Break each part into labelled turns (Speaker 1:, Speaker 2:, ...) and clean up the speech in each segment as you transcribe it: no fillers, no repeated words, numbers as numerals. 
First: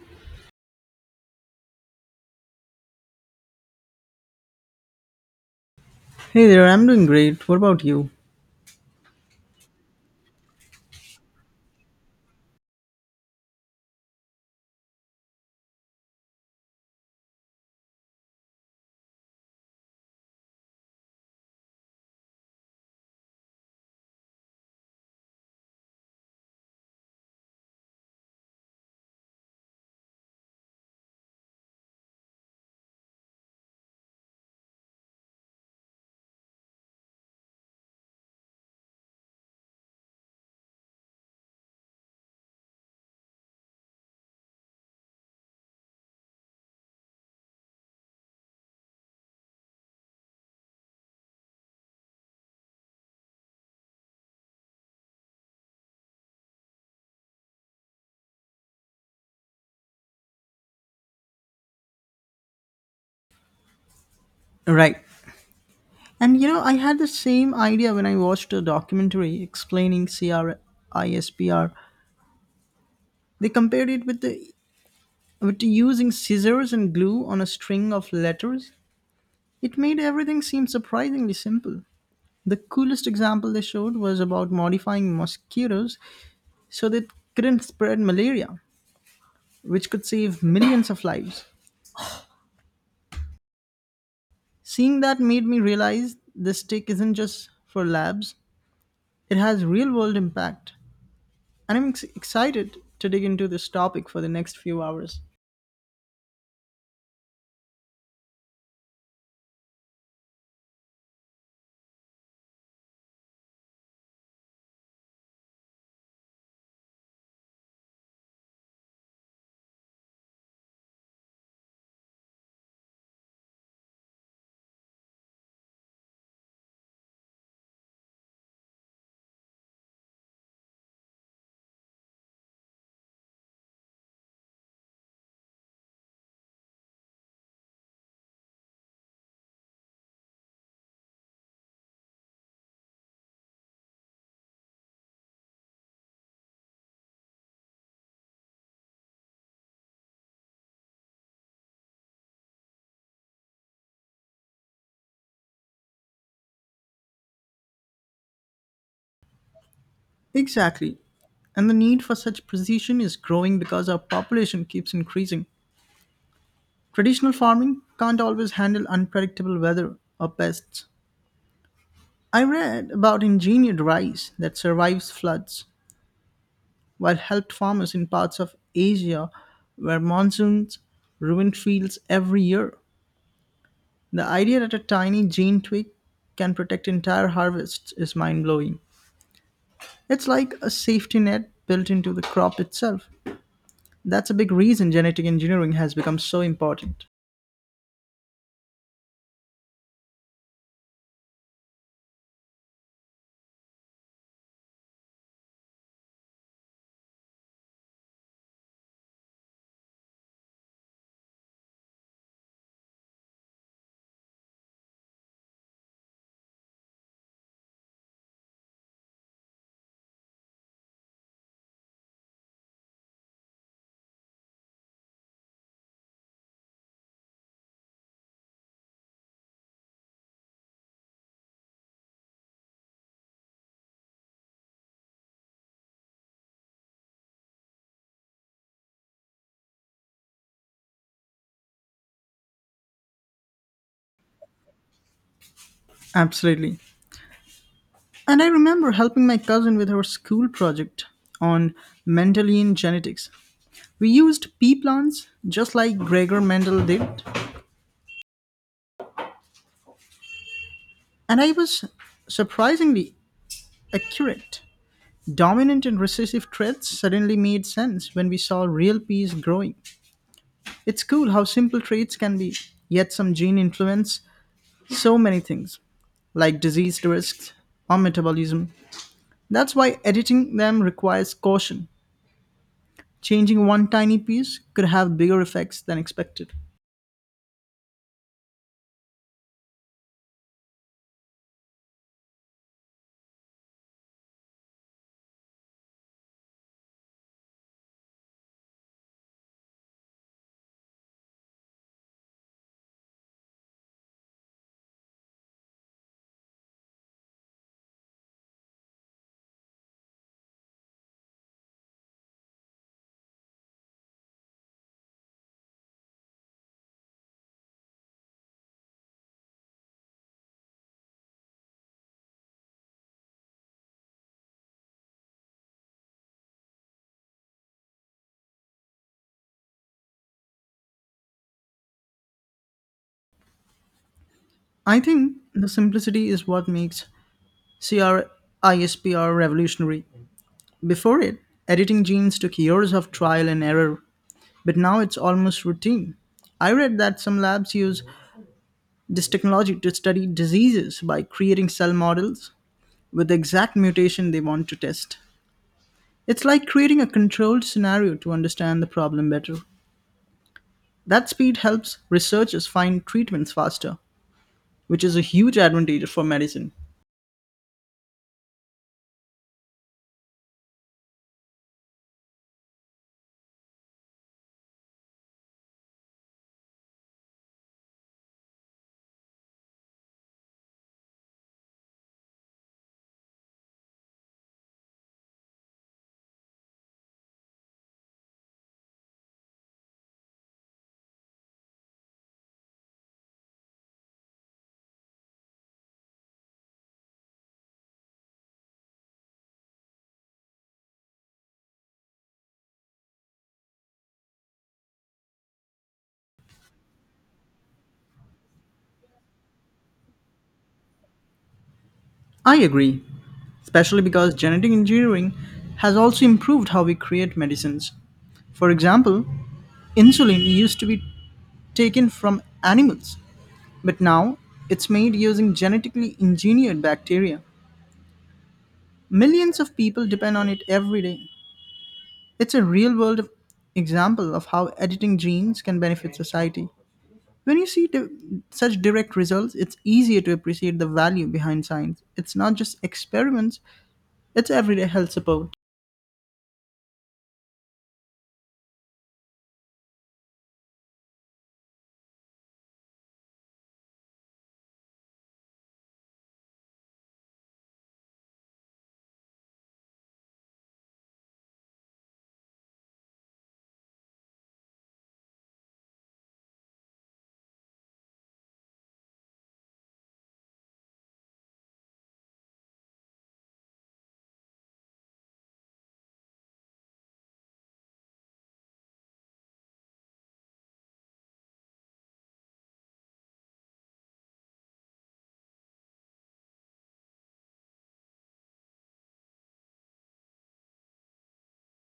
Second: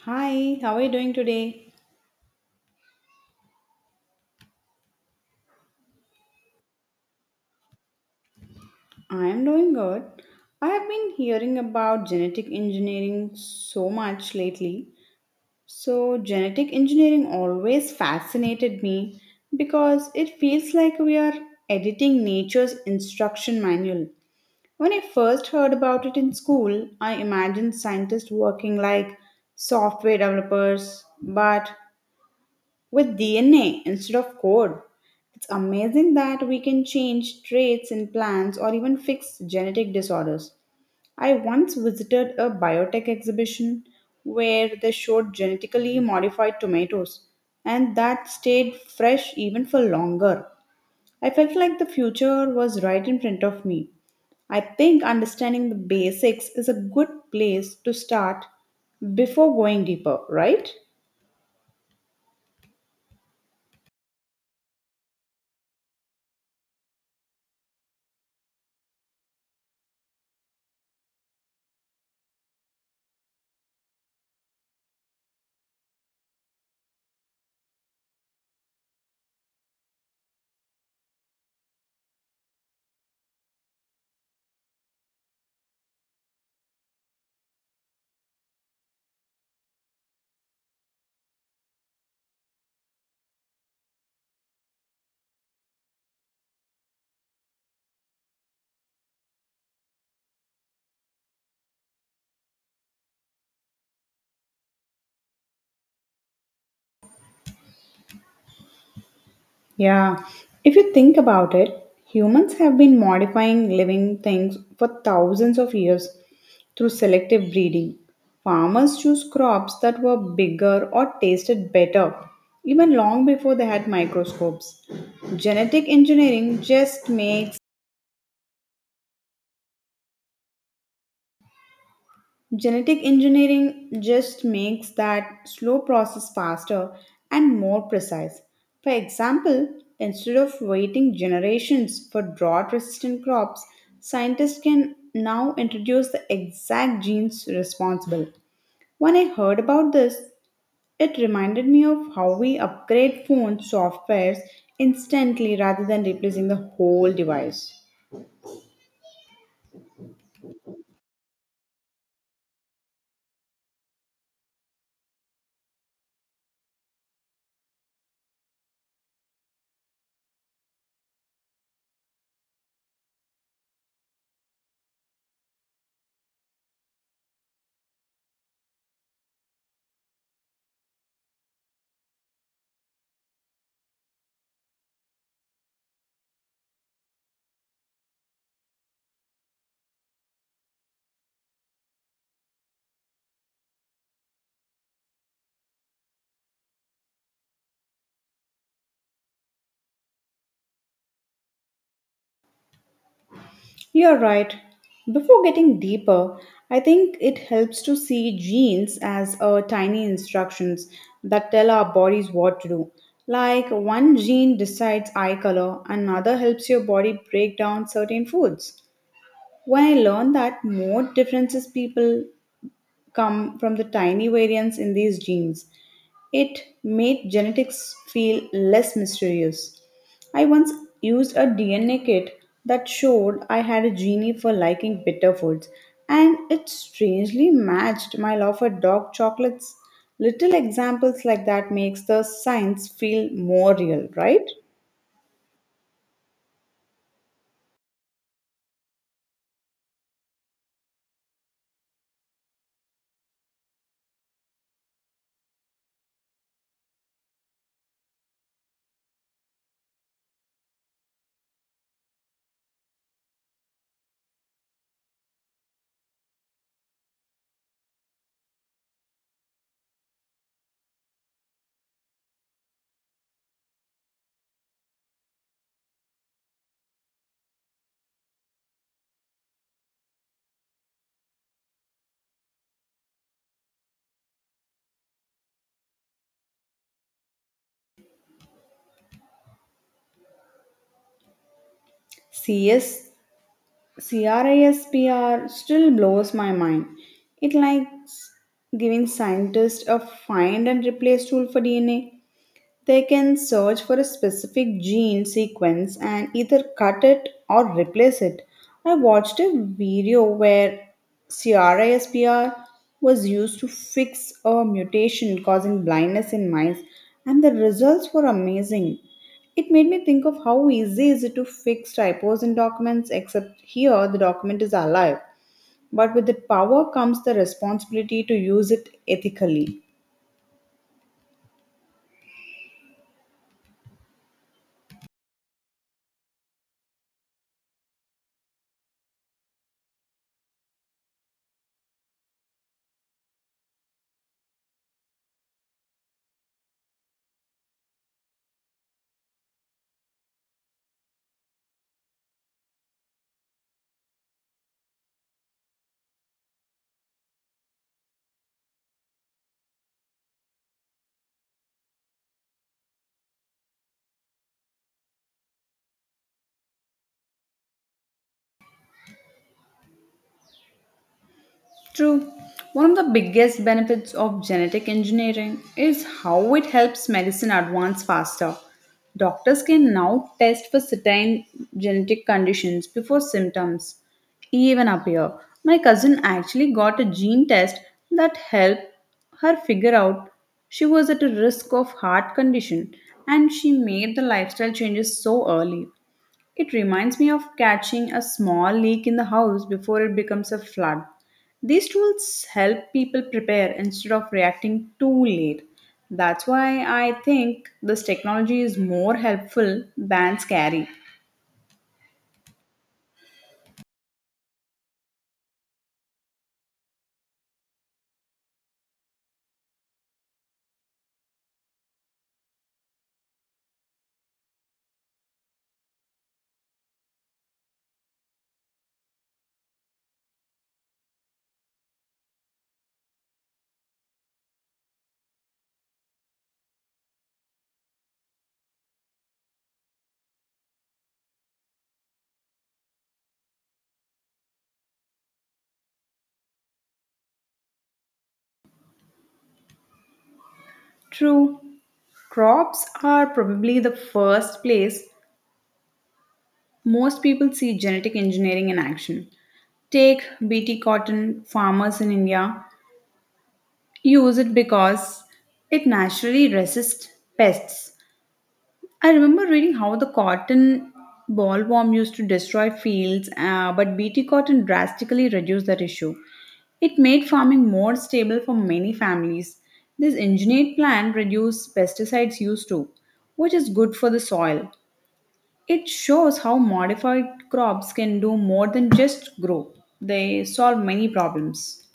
Speaker 1: Hi, how are you doing today?
Speaker 2: Hey there, I'm doing great. What about you?
Speaker 1: I am doing good. I have been hearing about genetic engineering so much lately. So, genetic engineering always fascinated me because it feels like we are editing nature's instruction manual. When I first heard about it in school, I imagined scientists working like software developers, but with DNA instead of code. It's amazing that we can change traits in plants or even fix genetic disorders. I once visited a biotech exhibition where they showed genetically modified tomatoes, and that stayed fresh even for longer. I felt like the future was right in front of me. I think understanding the basics is a good place to start before going deeper, right?
Speaker 2: Right. And you know, I had the same idea when I watched a documentary explaining CRISPR. They compared it with the with using scissors and glue on a string of letters. It made everything seem surprisingly simple. The coolest example they showed was about modifying mosquitoes so they couldn't spread malaria, which could save millions of lives. Seeing that made me realize this tech isn't just for labs, it has real world impact. And excited to dig into this topic for the next few hours.
Speaker 1: Yeah, if you think about it, humans have been modifying living things for thousands of years through selective breeding. Farmers choose crops that were bigger or tasted better, even long before they had microscopes. Genetic engineering just makes Genetic engineering just makes that slow process faster and more precise. For example, instead of waiting generations for drought resistant crops, scientists can now introduce the exact genes responsible. When I heard about this, it reminded me of how we upgrade phone softwares instantly rather than replacing the whole device.
Speaker 2: Exactly. And the need for such precision is growing because our population keeps increasing. Traditional farming can't always handle unpredictable weather or pests. I read about engineered rice that survives floods, while helped farmers in parts of Asia where monsoons ruin fields every year. The idea that a tiny gene tweak can protect entire harvests is mind blowing. It's like a safety net built into the crop itself. That's a big reason genetic engineering has become so important.
Speaker 1: You're right. Before getting deeper, I think it helps to see genes as tiny instructions that tell our bodies what to do. Like one gene decides eye color, another helps your body break down certain foods. When I learned that more differences people come from the tiny variants in these genes. It made genetics feel less mysterious. I once used a DNA kit that showed I had a genie for liking bitter foods, and it strangely matched my love for dark chocolates. Little examples like that makes the science feel more real, right?
Speaker 2: Absolutely. And I remember helping my cousin with her school project on Mendelian genetics. We used pea plants just like Gregor Mendel did, and I was surprisingly accurate. Dominant and recessive traits suddenly made sense when we saw real peas growing. It's cool how simple traits can be, yet some gene influence so many things, like disease risks or metabolism. That's why editing them requires caution. Changing one tiny piece could have bigger effects than expected.
Speaker 1: CS CRISPR still blows my mind. It likes giving scientists a find and replace tool for DNA. They can search for a specific gene sequence and either cut it or replace it. I watched a video where CRISPR was used to fix a mutation causing blindness in mice, and the results were amazing. It made me think of how easy is it to fix typos in documents, except here the document is alive. But with the power comes the responsibility to use it ethically.
Speaker 2: I think the simplicity is what makes CRISPR revolutionary. Before it, editing genes took years of trial and error, but now it's almost routine. I read that some labs use this technology to study diseases by creating cell models with the exact mutation they want to test. It's like creating a controlled scenario to understand the problem better. That speed helps researchers find treatments faster, which is a huge advantage for medicine.
Speaker 1: True. One of the biggest benefits of genetic engineering is how it helps medicine advance faster. Doctors can now test for certain genetic conditions before symptoms even appear. My cousin actually got a gene test that helped her figure out she was at a risk of heart condition and she made the lifestyle changes so early. It reminds me of catching a small leak in the house before it becomes a flood. These tools help people prepare instead of reacting too late. That's why I think this technology is more helpful than scary.
Speaker 2: I agree, especially because genetic engineering has also improved how we create medicines. For example, insulin used to be taken from animals, but now it's made using genetically engineered bacteria. Millions of people depend on it every day. It's a real world example of how editing genes can benefit society. When you see such direct results, it's easier to appreciate the value behind science. It's not just experiments, it's everyday health support.
Speaker 1: True, crops are probably the first place most people see genetic engineering in action. Take BT cotton farmers in India use it because it naturally resists pests. I remember reading how the cotton bollworm used to destroy fields, but BT cotton drastically reduced that issue. It made farming more stable for many families. This engineered plant reduced pesticides used too, which is good for the soil. It shows how modified crops can do more than just grow, they solve many problems.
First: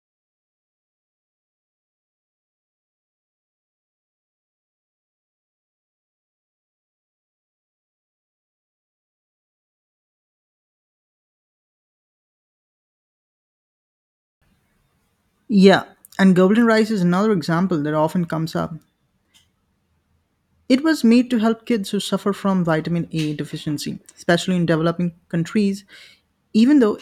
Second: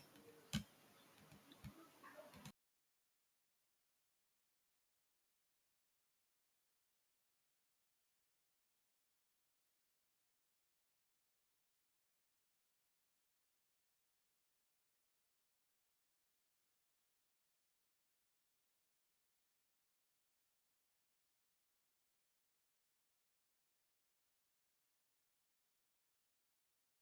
Speaker 2: Yeah, and golden rice is another example that often comes up. It was made to help kids who suffer from vitamin A deficiency, especially in developing countries, even though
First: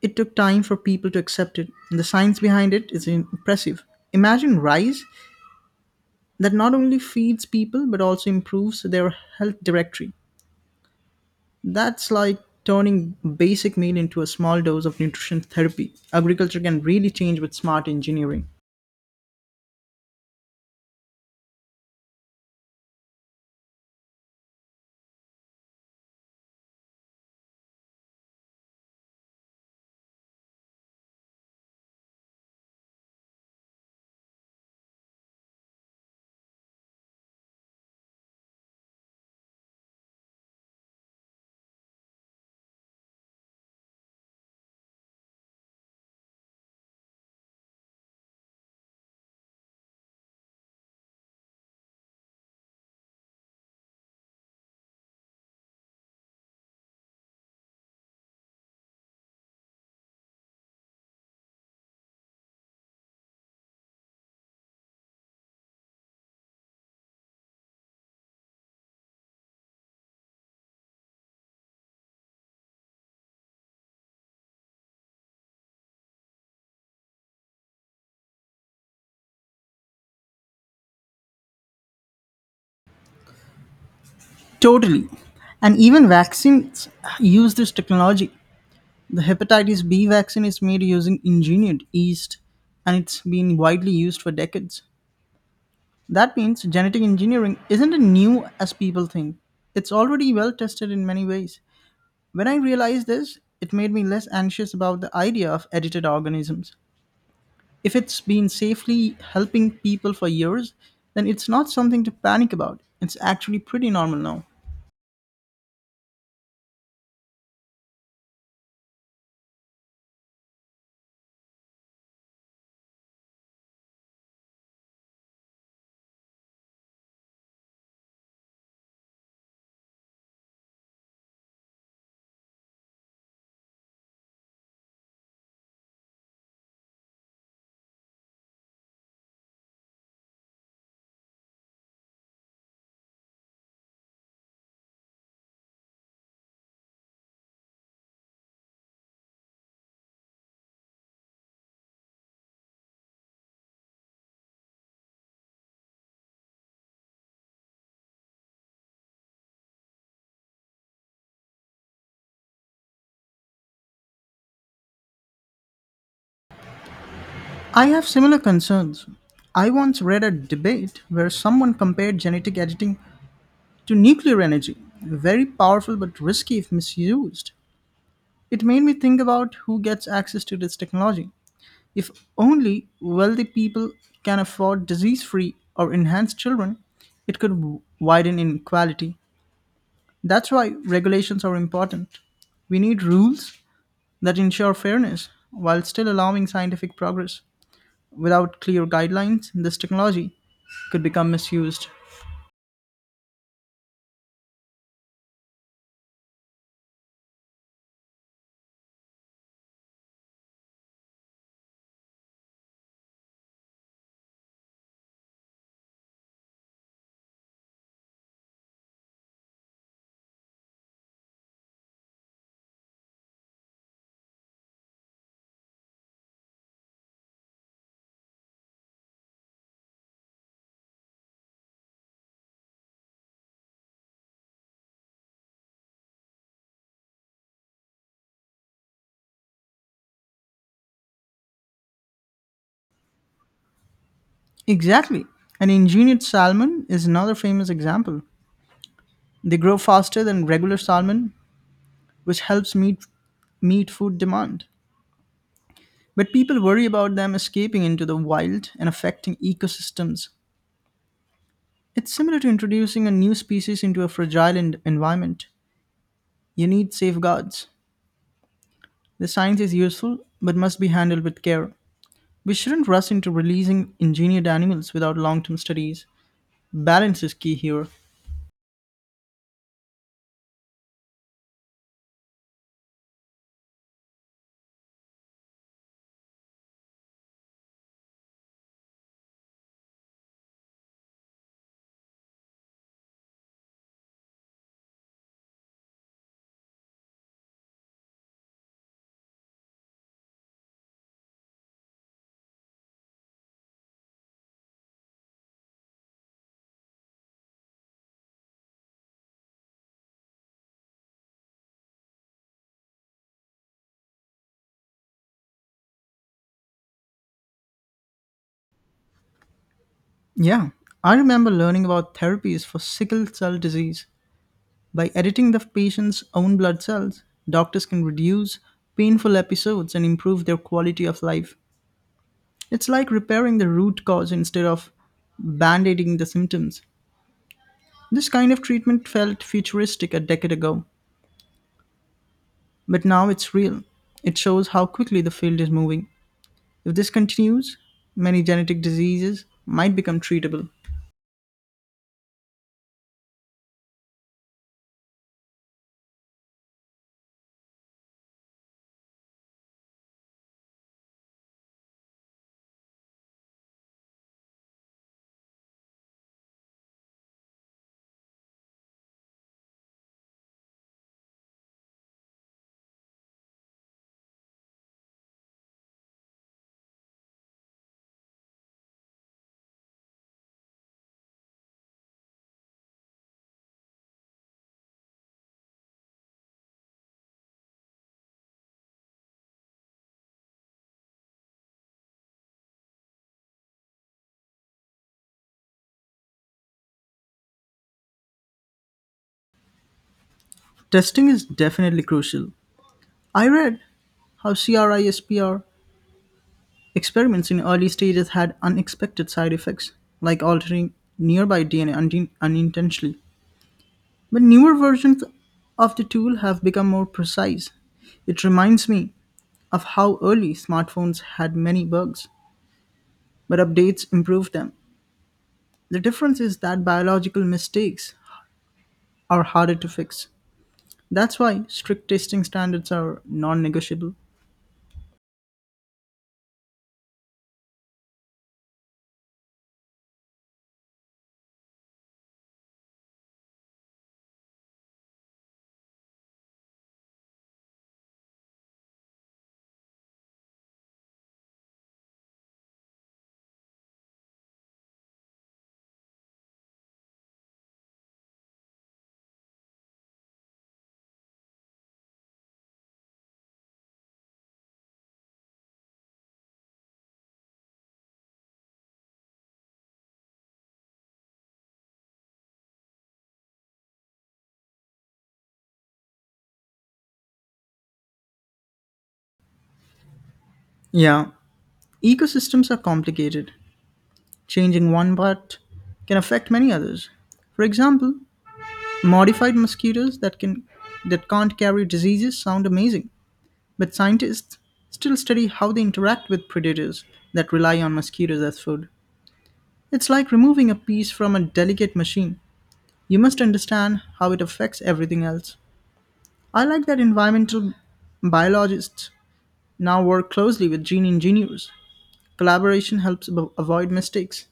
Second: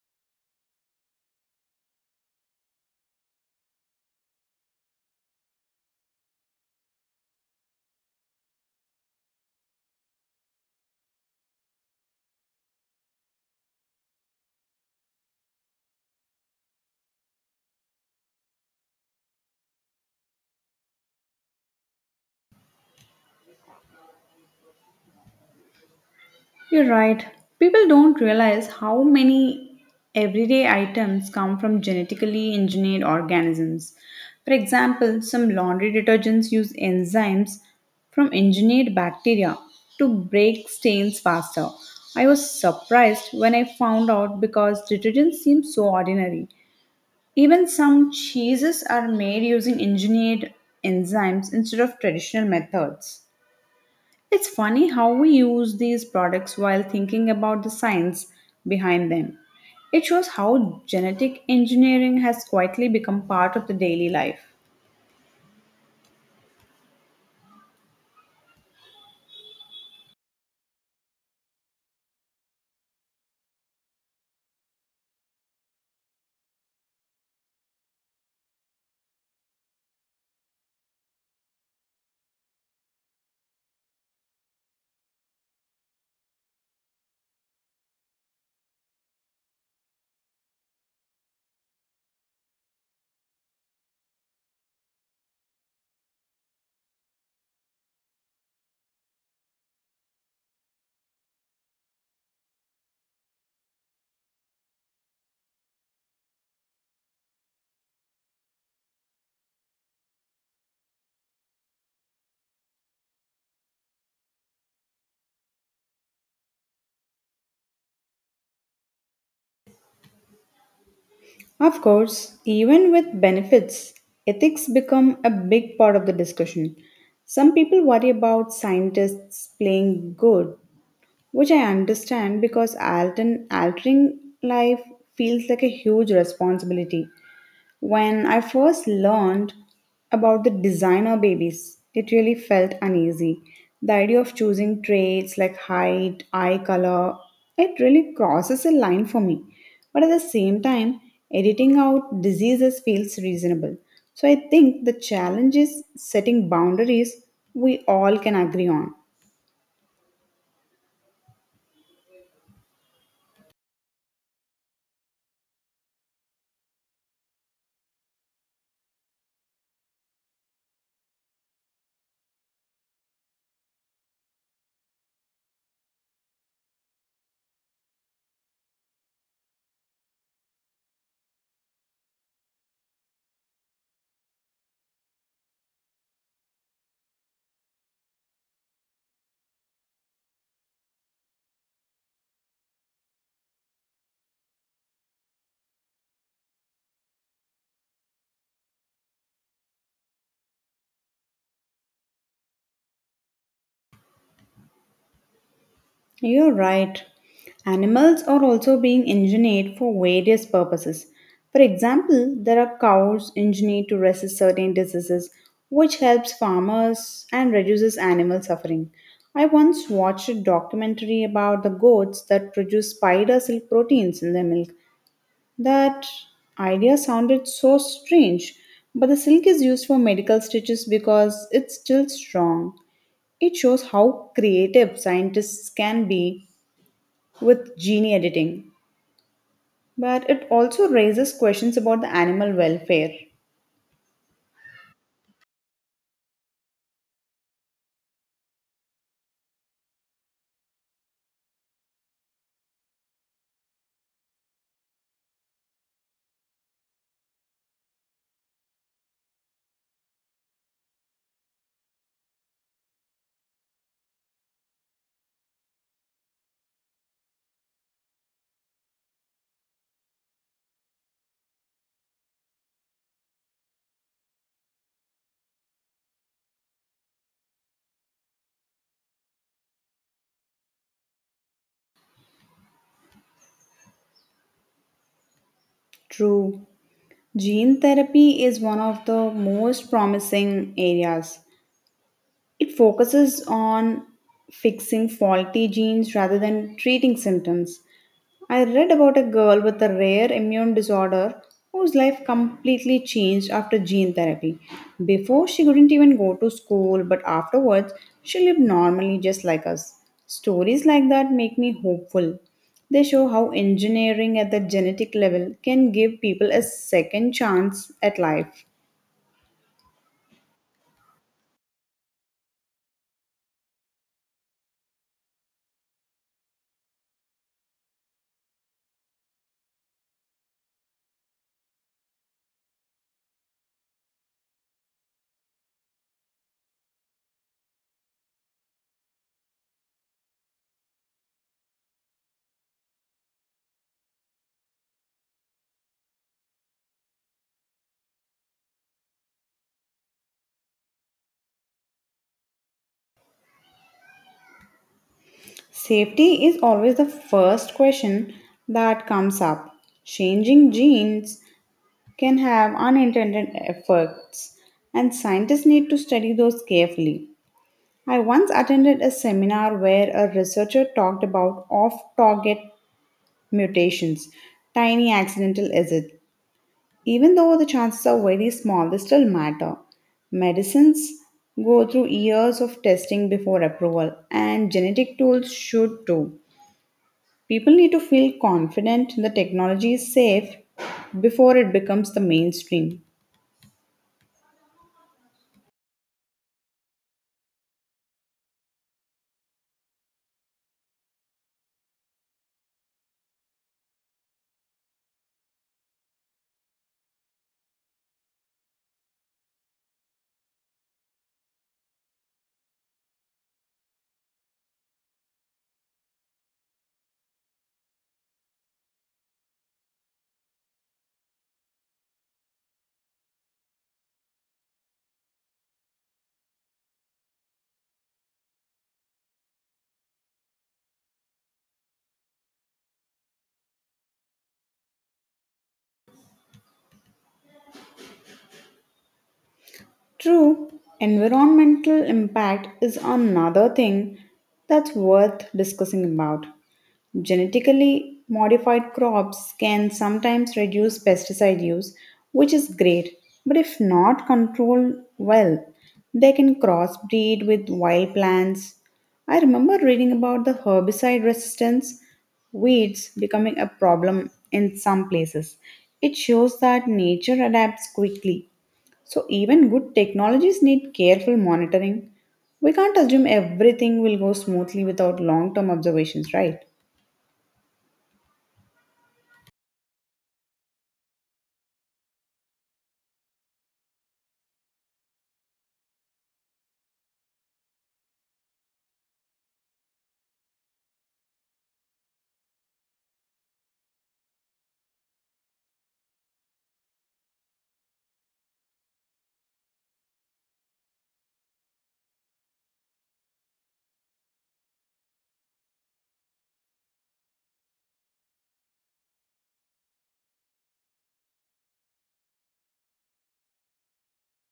Speaker 2: it took time for people to accept it. The science behind it is impressive. Imagine rice that not only feeds people but also improves their health directly. That's like turning basic meal into a small dose of nutrition therapy. Agriculture can really change with smart engineering.
Speaker 1: You're right. People don't realize how many everyday items come from genetically engineered organisms. For example, some laundry detergents use enzymes from engineered bacteria to break stains faster. I was surprised when I found out because detergents seem so ordinary. Even some cheeses are made using engineered enzymes instead of traditional methods. It's funny how we use these products while thinking about the science behind them. It shows how genetic engineering has quietly become part of the daily life.
Speaker 2: Totally. And even vaccines use this technology. The hepatitis B vaccine is made using engineered yeast and it's been widely used for decades. That means genetic engineering isn't as new as people think. It's already well tested in many ways. When I realized this, it made me less anxious about the idea of edited organisms. If it's been safely helping people for years, then it's not something to panic about. It's actually pretty normal now.
Speaker 1: Of course, even with benefits, ethics become a big part of the discussion. Some people worry about scientists playing good which I understand because Alton altering life feels like a huge responsibility. When I first learned about the designer babies, it really felt uneasy. The idea of choosing traits like height, eye color, it really crosses a line for me. But at the same time, editing out diseases feels reasonable. So I think the challenge is setting boundaries we all can agree on.
Speaker 2: I have similar concerns. I once read a debate where someone compared genetic editing to nuclear energy, very powerful but risky if misused. It made me think about who gets access to this technology. If only wealthy people can afford disease free or enhanced children, it could widen inequality. That's why regulations are important. We need rules that ensure fairness while still allowing scientific progress. Without clear guidelines, this technology could become misused.
Speaker 1: You're right. Animals are also being engineered for various purposes. For example, there are cows engineered to resist certain diseases, which helps farmers and reduces animal suffering. I once watched a documentary about the goats that produce spider silk proteins in their milk. That idea sounded so strange, but the silk is used for medical stitches because it's still strong. It shows how creative scientists can be with gene editing, but it also raises questions about the animal welfare.
Speaker 2: Exactly. An engineered salmon is another famous example. They grow faster than regular salmon, which helps meet food demand. But people worry about them escaping into the wild and affecting ecosystems. It's similar to introducing a new species into a fragile environment. You need safeguards. The science is useful but must be handled with care. We shouldn't rush into releasing engineered animals without long term studies. Balance is key here.
Speaker 1: True. Gene therapy is one of the most promising areas. It focuses on fixing faulty genes rather than treating symptoms. I read about a girl with a rare immune disorder whose life completely changed after gene therapy. Before, she couldn't even go to school, but afterwards, she lived normally just like us. Stories like that make me hopeful. They show how engineering at the genetic level can give people a second chance at life.
Speaker 2: Yeah, I remember learning about therapies for sickle cell disease. By editing the patient's own blood cells, doctors can reduce painful episodes and improve their quality of life. It's like repairing the root cause instead of band aiding the symptoms. This kind of treatment felt futuristic a decade ago. But now it's real. It shows how quickly the field is moving. If this continues, many genetic diseases might become treatable.
Speaker 1: Safety is always the first question that comes up. Changing genes can have unintended effects, and scientists need to study those carefully. I once attended a seminar where a researcher talked about off target mutations, tiny accidental exits. Even though the chances are very small, they still matter. Medicines go through years of testing before approval, and genetic tools should too. People need to feel confident the technology is safe before it becomes the mainstream.
Speaker 2: Testing is definitely crucial. I read how CRISPR experiments in early stages had unexpected side effects, like altering nearby DNA unintentionally. But newer versions of the tool have become more precise. It reminds me of how early smartphones had many bugs, but updates improved them. The difference is that biological mistakes are harder to fix. That's why strict testing standards are non negotiable.
Speaker 1: True, environmental impact is another thing that's worth discussing about. Genetically modified crops can sometimes reduce pesticide use, which is great, but if not controlled well, they can crossbreed with wild plants. I remember reading about the herbicide resistance weeds becoming a problem in some places. It shows that nature adapts quickly so, even good technologies need careful monitoring. We can't assume everything will go smoothly without long term observations, right?
Speaker 2: Yeah, ecosystems are complicated. Changing one part can affect many others. For example, modified mosquitoes that can't carry diseases sound amazing, but scientists still study how they interact with predators that rely on mosquitoes as food. It's like removing a piece from a delicate machine. You must understand how it affects everything else. I like that environmental biologists now work closely with gene engineers. Collaboration helps avoid mistakes.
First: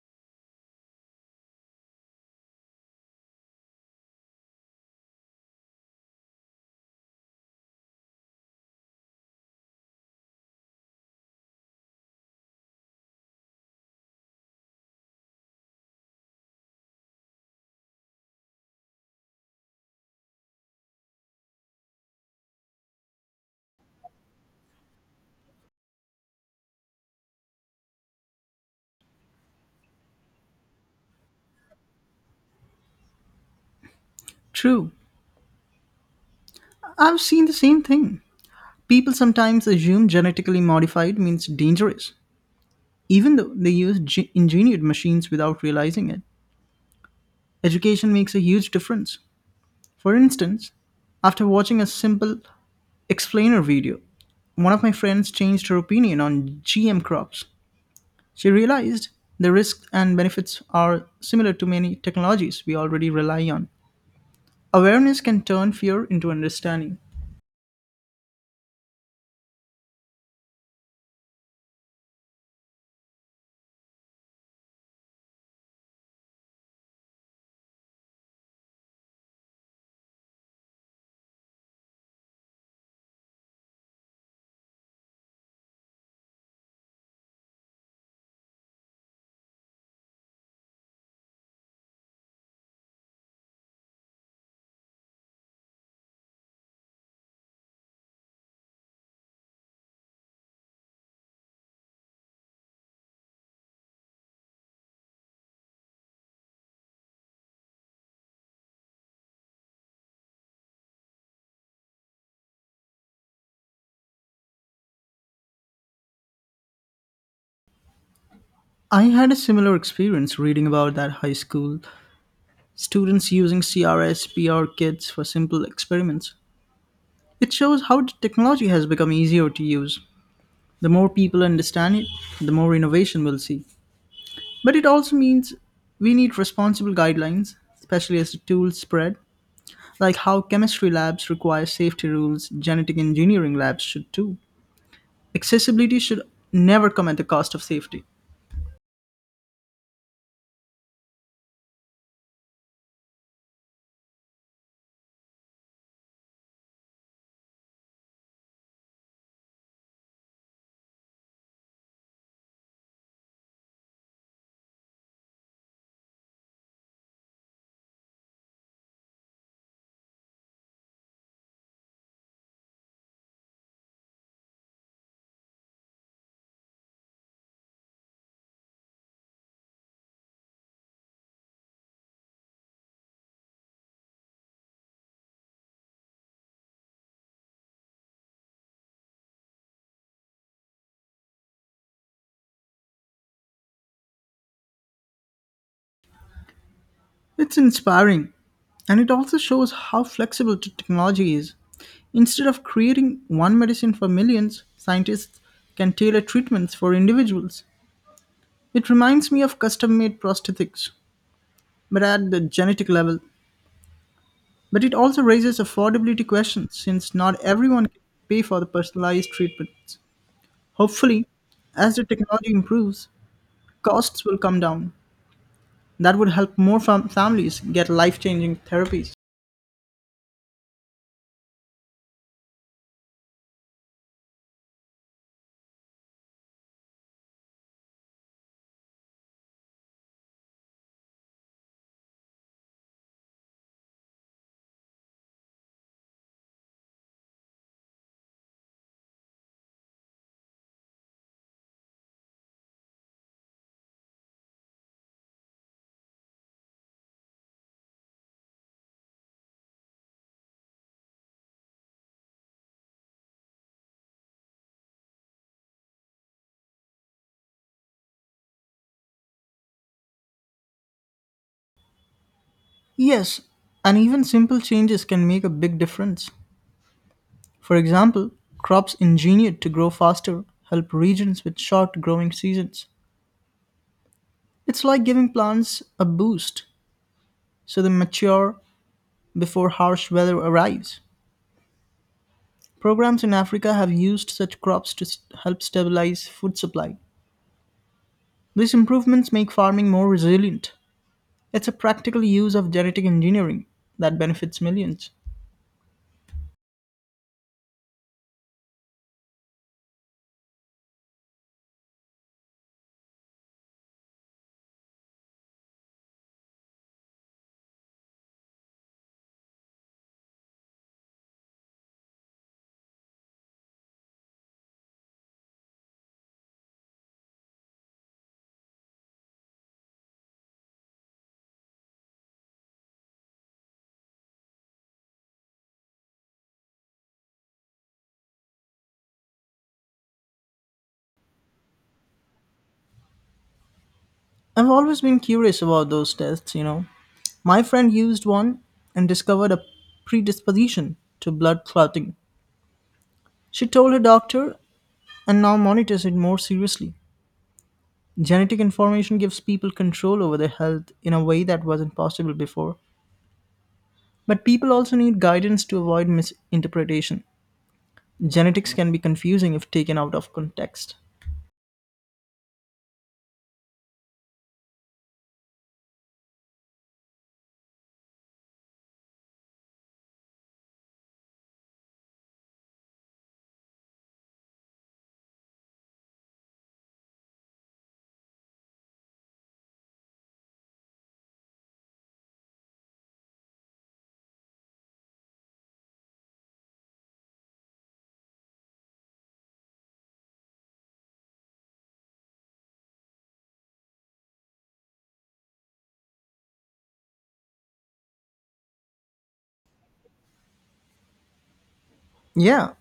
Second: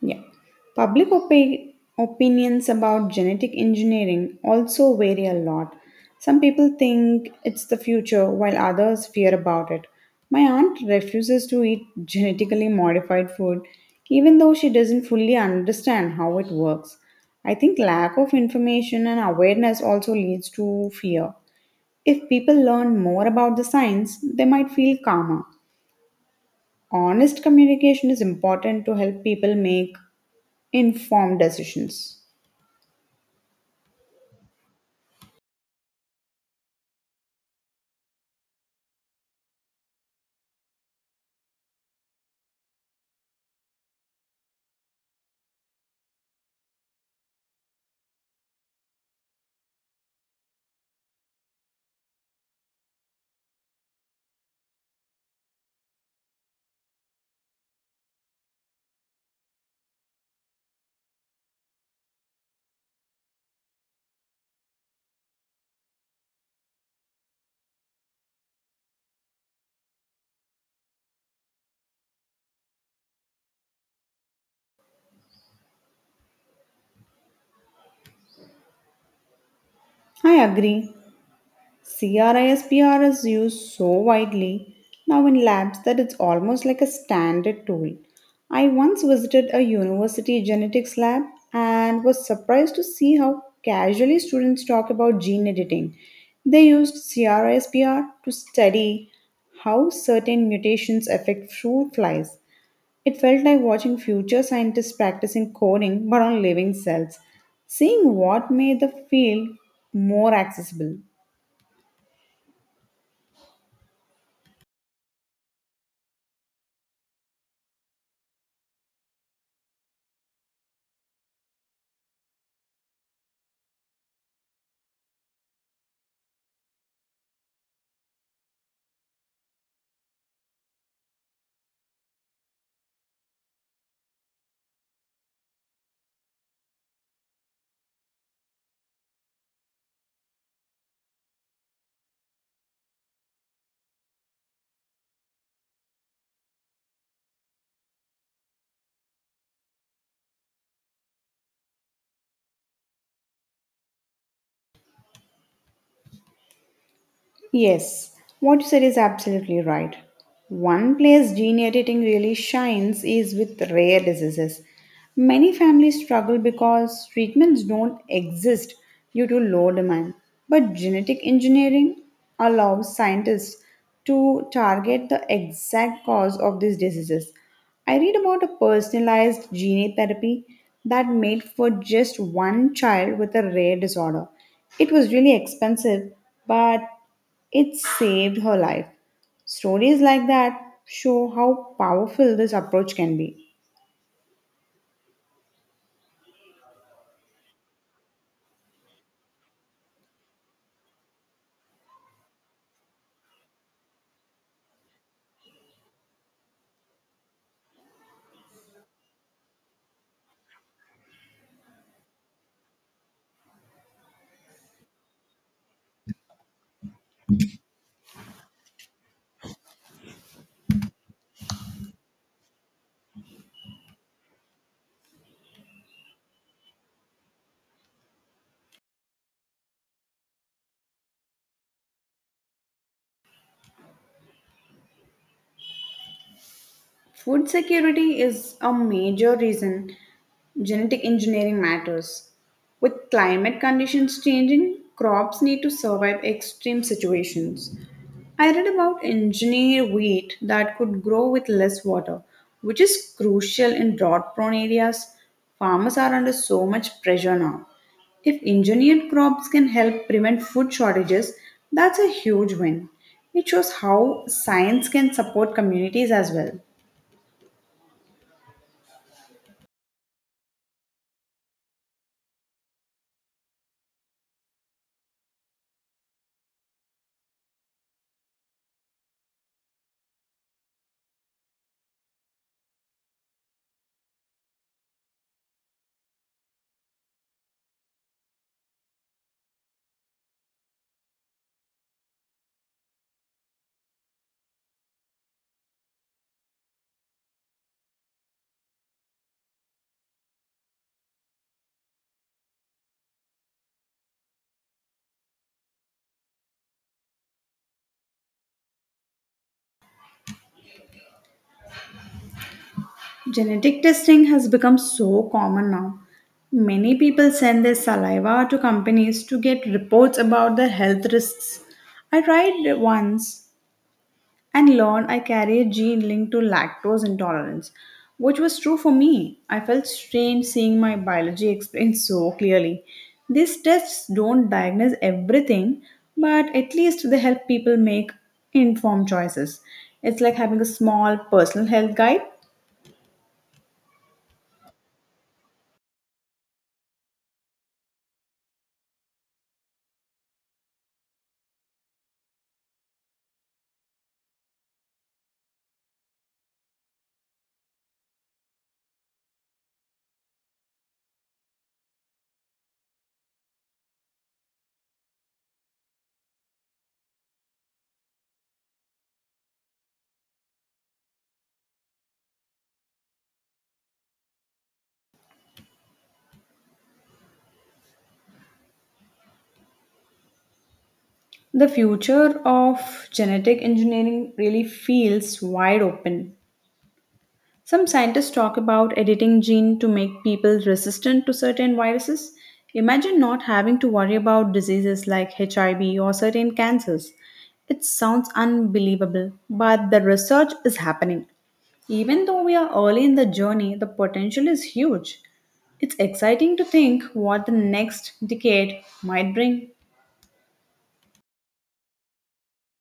Speaker 1: Yeah. Public opinions about genetic engineering also vary a lot. Some people think it's the future, while others fear about it. My aunt refuses to eat genetically modified food, even though she doesn't fully understand how it works. I think lack of information and awareness also leads to fear. If people learn more about the science, they might feel calmer. Honest communication is important to help people make informed decisions.
Speaker 2: True, I've seen the same thing. People sometimes assume genetically modified means dangerous, even though they use engineered machines without realizing it. Education makes a huge difference. For instance, after watching a simple explainer video, one of my friends changed her opinion on GM crops. She realized the risks and benefits are similar to many technologies we already rely on. Awareness can turn fear into understanding.
Speaker 1: I agree. CRISPR is used so widely now in labs that it's almost like a standard tool. I once visited a university genetics lab and was surprised to see how casually students talk about gene editing. They used CRISPR to study how certain mutations affect fruit flies. It felt like watching future scientists practicing coding but on living cells, seeing what made the field more accessible.
Speaker 2: I had a similar experience reading about that high school students using CRS kits for simple experiments. It shows how the technology has become easier to use. The more people understand it, the more innovation we'll see. But it also means we need responsible guidelines, especially as the tools spread, like how chemistry labs require safety rules, genetic engineering labs should too. Accessibility should never come at the cost of safety.
Speaker 1: Yes, what you said is absolutely right. One place gene editing really shines is with rare diseases. Many families struggle because treatments don't exist due to low demand. But genetic engineering allows scientists to target the exact cause of these diseases. I read about a personalized gene therapy that made for just one child with a rare disorder. It was really expensive, but it saved her life. Stories like that show how powerful this approach can be.
Speaker 2: It's inspiring, and it also shows how flexible technology is. Instead of creating one medicine for millions, scientists can tailor treatments for individuals. It reminds me of custom made prosthetics, but at the genetic level. But it also raises affordability questions since not everyone can pay for the personalized treatments. Hopefully, as the technology improves, costs will come down. That would help more families get life changing therapies.
Speaker 1: Food security is a major reason genetic engineering matters. With climate conditions changing, crops need to survive extreme situations. I read about engineered wheat that could grow with less water, which is crucial in drought prone areas. Farmers are under so much pressure now. If engineered crops can help prevent food shortages, that's a huge win. It shows how science can support communities as well.
Speaker 2: Yes, and even simple changes can make a big difference. For example, crops engineered to grow faster help regions with short growing seasons. It's like giving plants a boost so they mature before harsh weather arrives. Programs in Africa have used such crops to help stabilize food supply. These improvements make farming more resilient. It's a practical use of genetic engineering that benefits millions.
Speaker 1: Genetic testing has become so common now. Many people send their saliva to companies to get reports about their health risks. I tried it once and learned I carry a gene linked to lactose intolerance, which was true for me. I felt strange seeing my biology explained so clearly. These tests don't diagnose everything, but at least they help people make informed choices. It's like having a small personal health guide.
Speaker 2: I've always been curious about those tests, you know. My friend used one and discovered a predisposition to blood clotting. She told her doctor and now monitors it more seriously. Genetic information gives people control over their health in a way that wasn't possible before. But people also need guidance to avoid misinterpretation. Genetics can be confusing if taken out of context.
Speaker 1: The future of genetic engineering really feels wide open. Some scientists talk about editing gene to make people resistant to certain viruses. Imagine not having to worry about diseases like HIV or certain cancers. It sounds unbelievable, but the research is happening. Even though we are early in the journey, the potential is huge. It's exciting to think what the next decade might bring.
Speaker 2: Yeah,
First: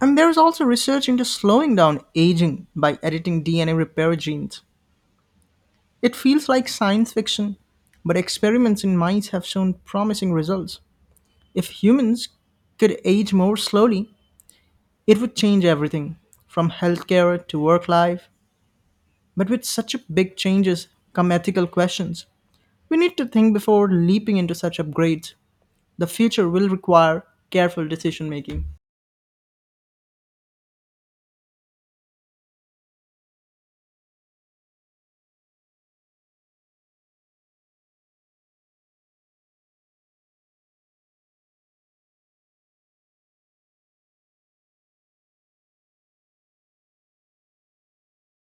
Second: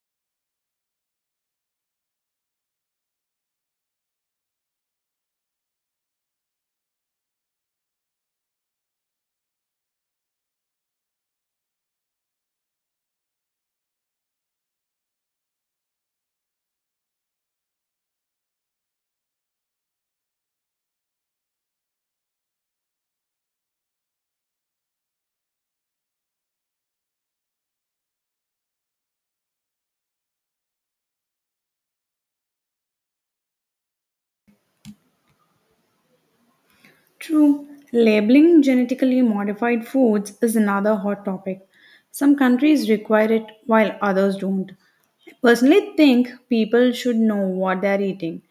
Speaker 2: and there's also research into slowing down aging by editing DNA repair genes. It feels like science fiction, but experiments in mice have shown promising results. If humans could age more slowly, it would change everything, from healthcare to work life. But with such a big changes come ethical questions. We need to think before leaping into such upgrades. The future will require careful decision making.
Speaker 1: True, labeling genetically modified foods is another hot topic. Some countries require it while others don't. I personally think people should know what they're eating,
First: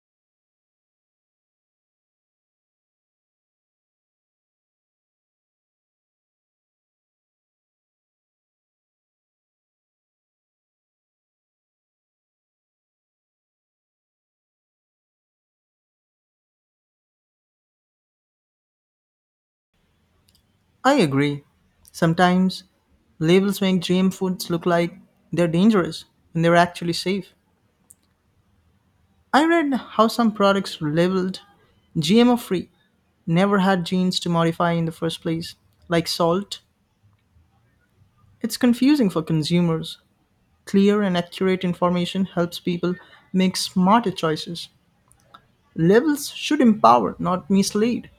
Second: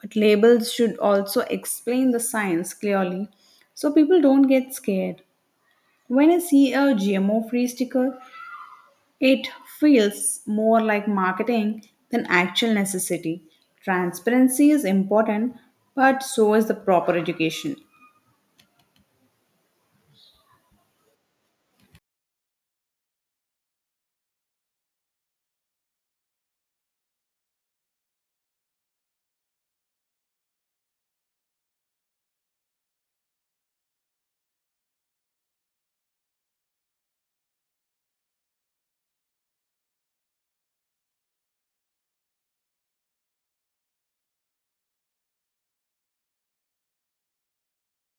Speaker 1: but labels should also explain the science clearly so people don't get scared. When I see a GMO free sticker, it feels more like marketing than actual necessity. Transparency is important, but so is the proper education.
Speaker 2: I agree. Sometimes labels make GM foods look like they're dangerous when they're actually safe. I read how some products labeled GMO free never had genes to modify in the first place, like salt. It's confusing for consumers. Clear and accurate information helps people make smarter choices. Labels should empower, not mislead.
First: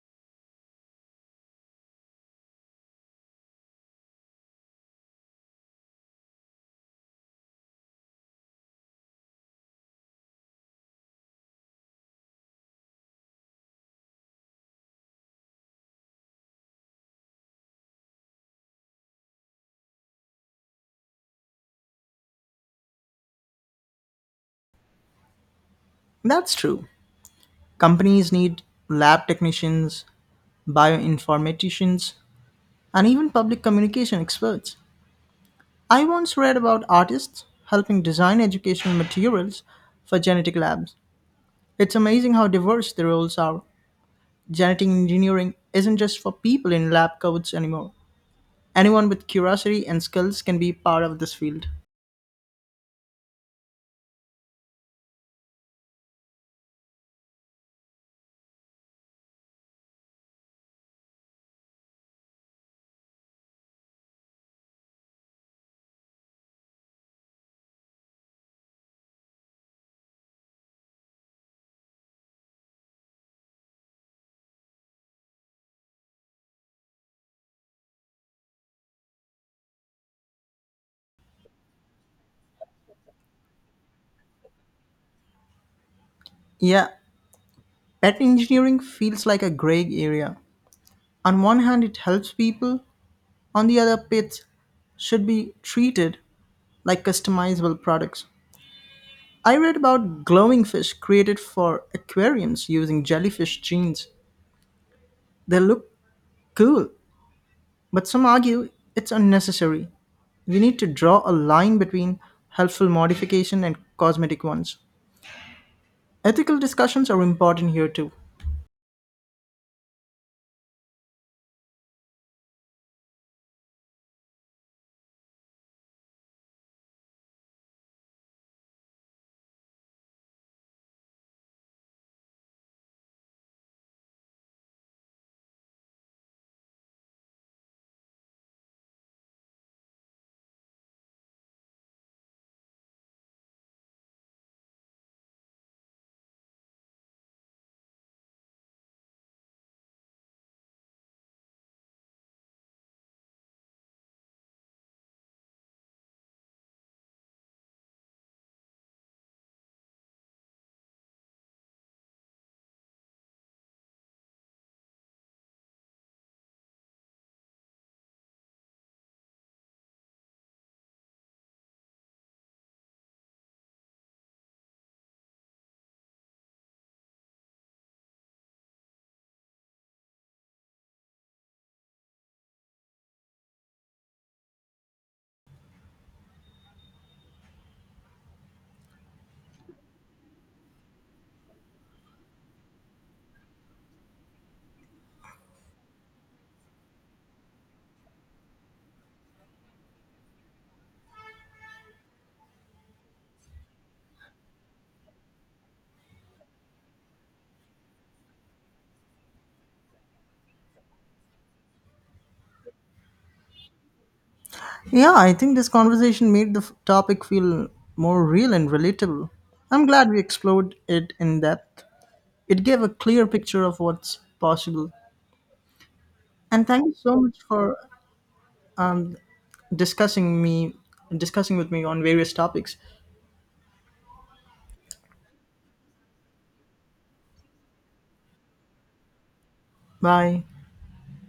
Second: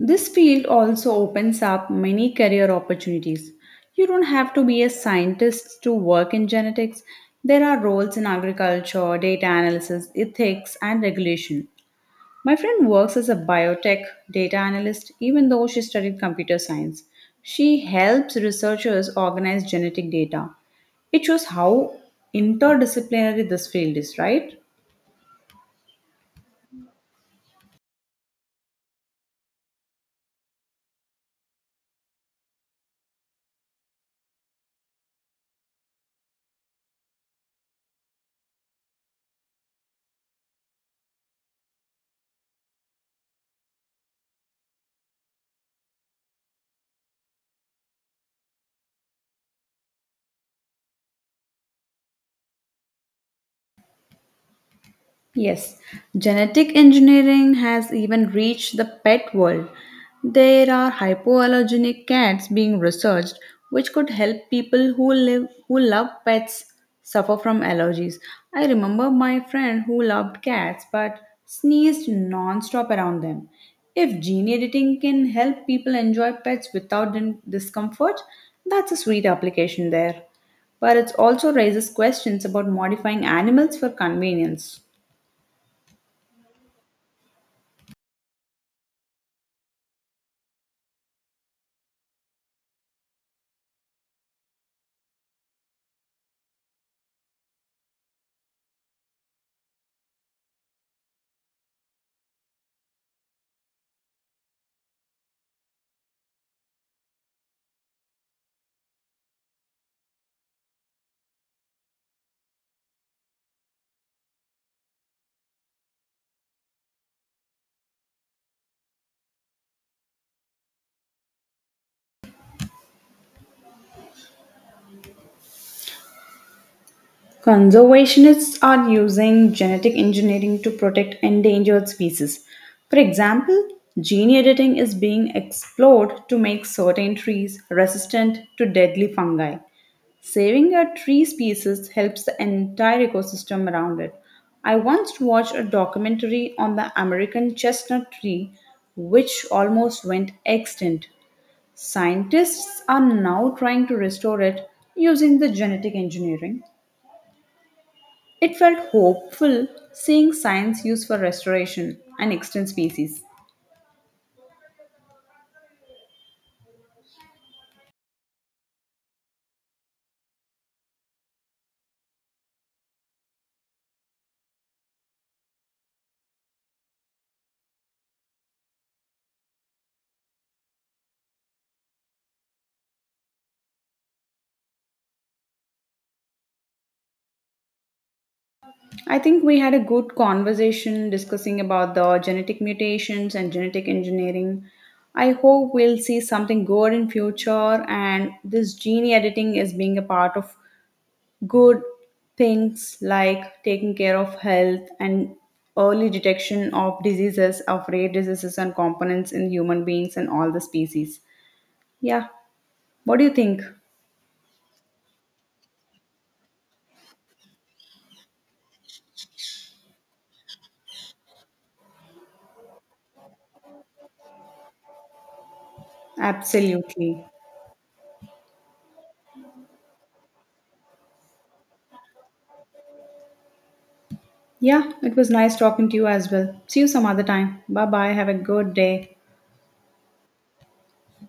Speaker 1: This field also opens up many career opportunities. You don't have to be a scientist to work in genetics. There are roles in agriculture, data analysis, ethics, and regulation. My friend works as a biotech data analyst, even though she studied computer science. She helps researchers organize genetic data. It shows how interdisciplinary this field is, right?
Speaker 2: That's true. Companies need lab technicians, bioinformaticians, and even public communication experts. I once read about artists helping design educational materials for genetic labs. It's amazing how diverse the roles are. Genetic engineering isn't just for people in lab coats anymore. Anyone with curiosity and skills can be part of this field.
Speaker 1: Yes, genetic engineering has even reached the pet world. There are hypoallergenic cats being researched which could help people who love pets suffer from allergies. I remember my friend who loved cats but sneezed non-stop around them. If gene editing can help people enjoy pets without discomfort, that's a sweet application there. But it also raises questions about modifying animals for convenience.
Speaker 2: Yeah, pet engineering feels like a gray area. On one hand, it helps people, on the other, pets should be treated like customizable products. I read about glowing fish created for aquariums using jellyfish genes. They look cool, but some argue it's unnecessary. We need to draw a line between helpful modification and cosmetic ones. Ethical discussions are important here too.
Speaker 1: Conservationists are using genetic engineering to protect endangered species. For example, gene editing is being explored to make certain trees resistant to deadly fungi. Saving a tree species helps the entire ecosystem around it. I once watched a documentary on the American chestnut tree, which almost went extinct. Scientists are now trying to restore it using the genetic engineering. It felt hopeful seeing science used for restoration and extinct species. I think we had a good conversation discussing about the genetic mutations and genetic engineering. I hope we'll see something good in future and this gene editing is being a part of good things like taking care of health and early detection of diseases of rare diseases and components in human beings and all the species. Yeah. What do you think?
Speaker 2: Yeah, I think this conversation made the topic feel more real and relatable. I'm glad we explored it in depth. It gave a clear picture of what's possible. And thank you so
Speaker 1: Absolutely.
Speaker 2: much for um, discussing me discussing with me on various topics.
Speaker 1: Yeah, it was nice talking to you as well. See you some other time. Bye bye. Have a good day.
Speaker 2: Bye.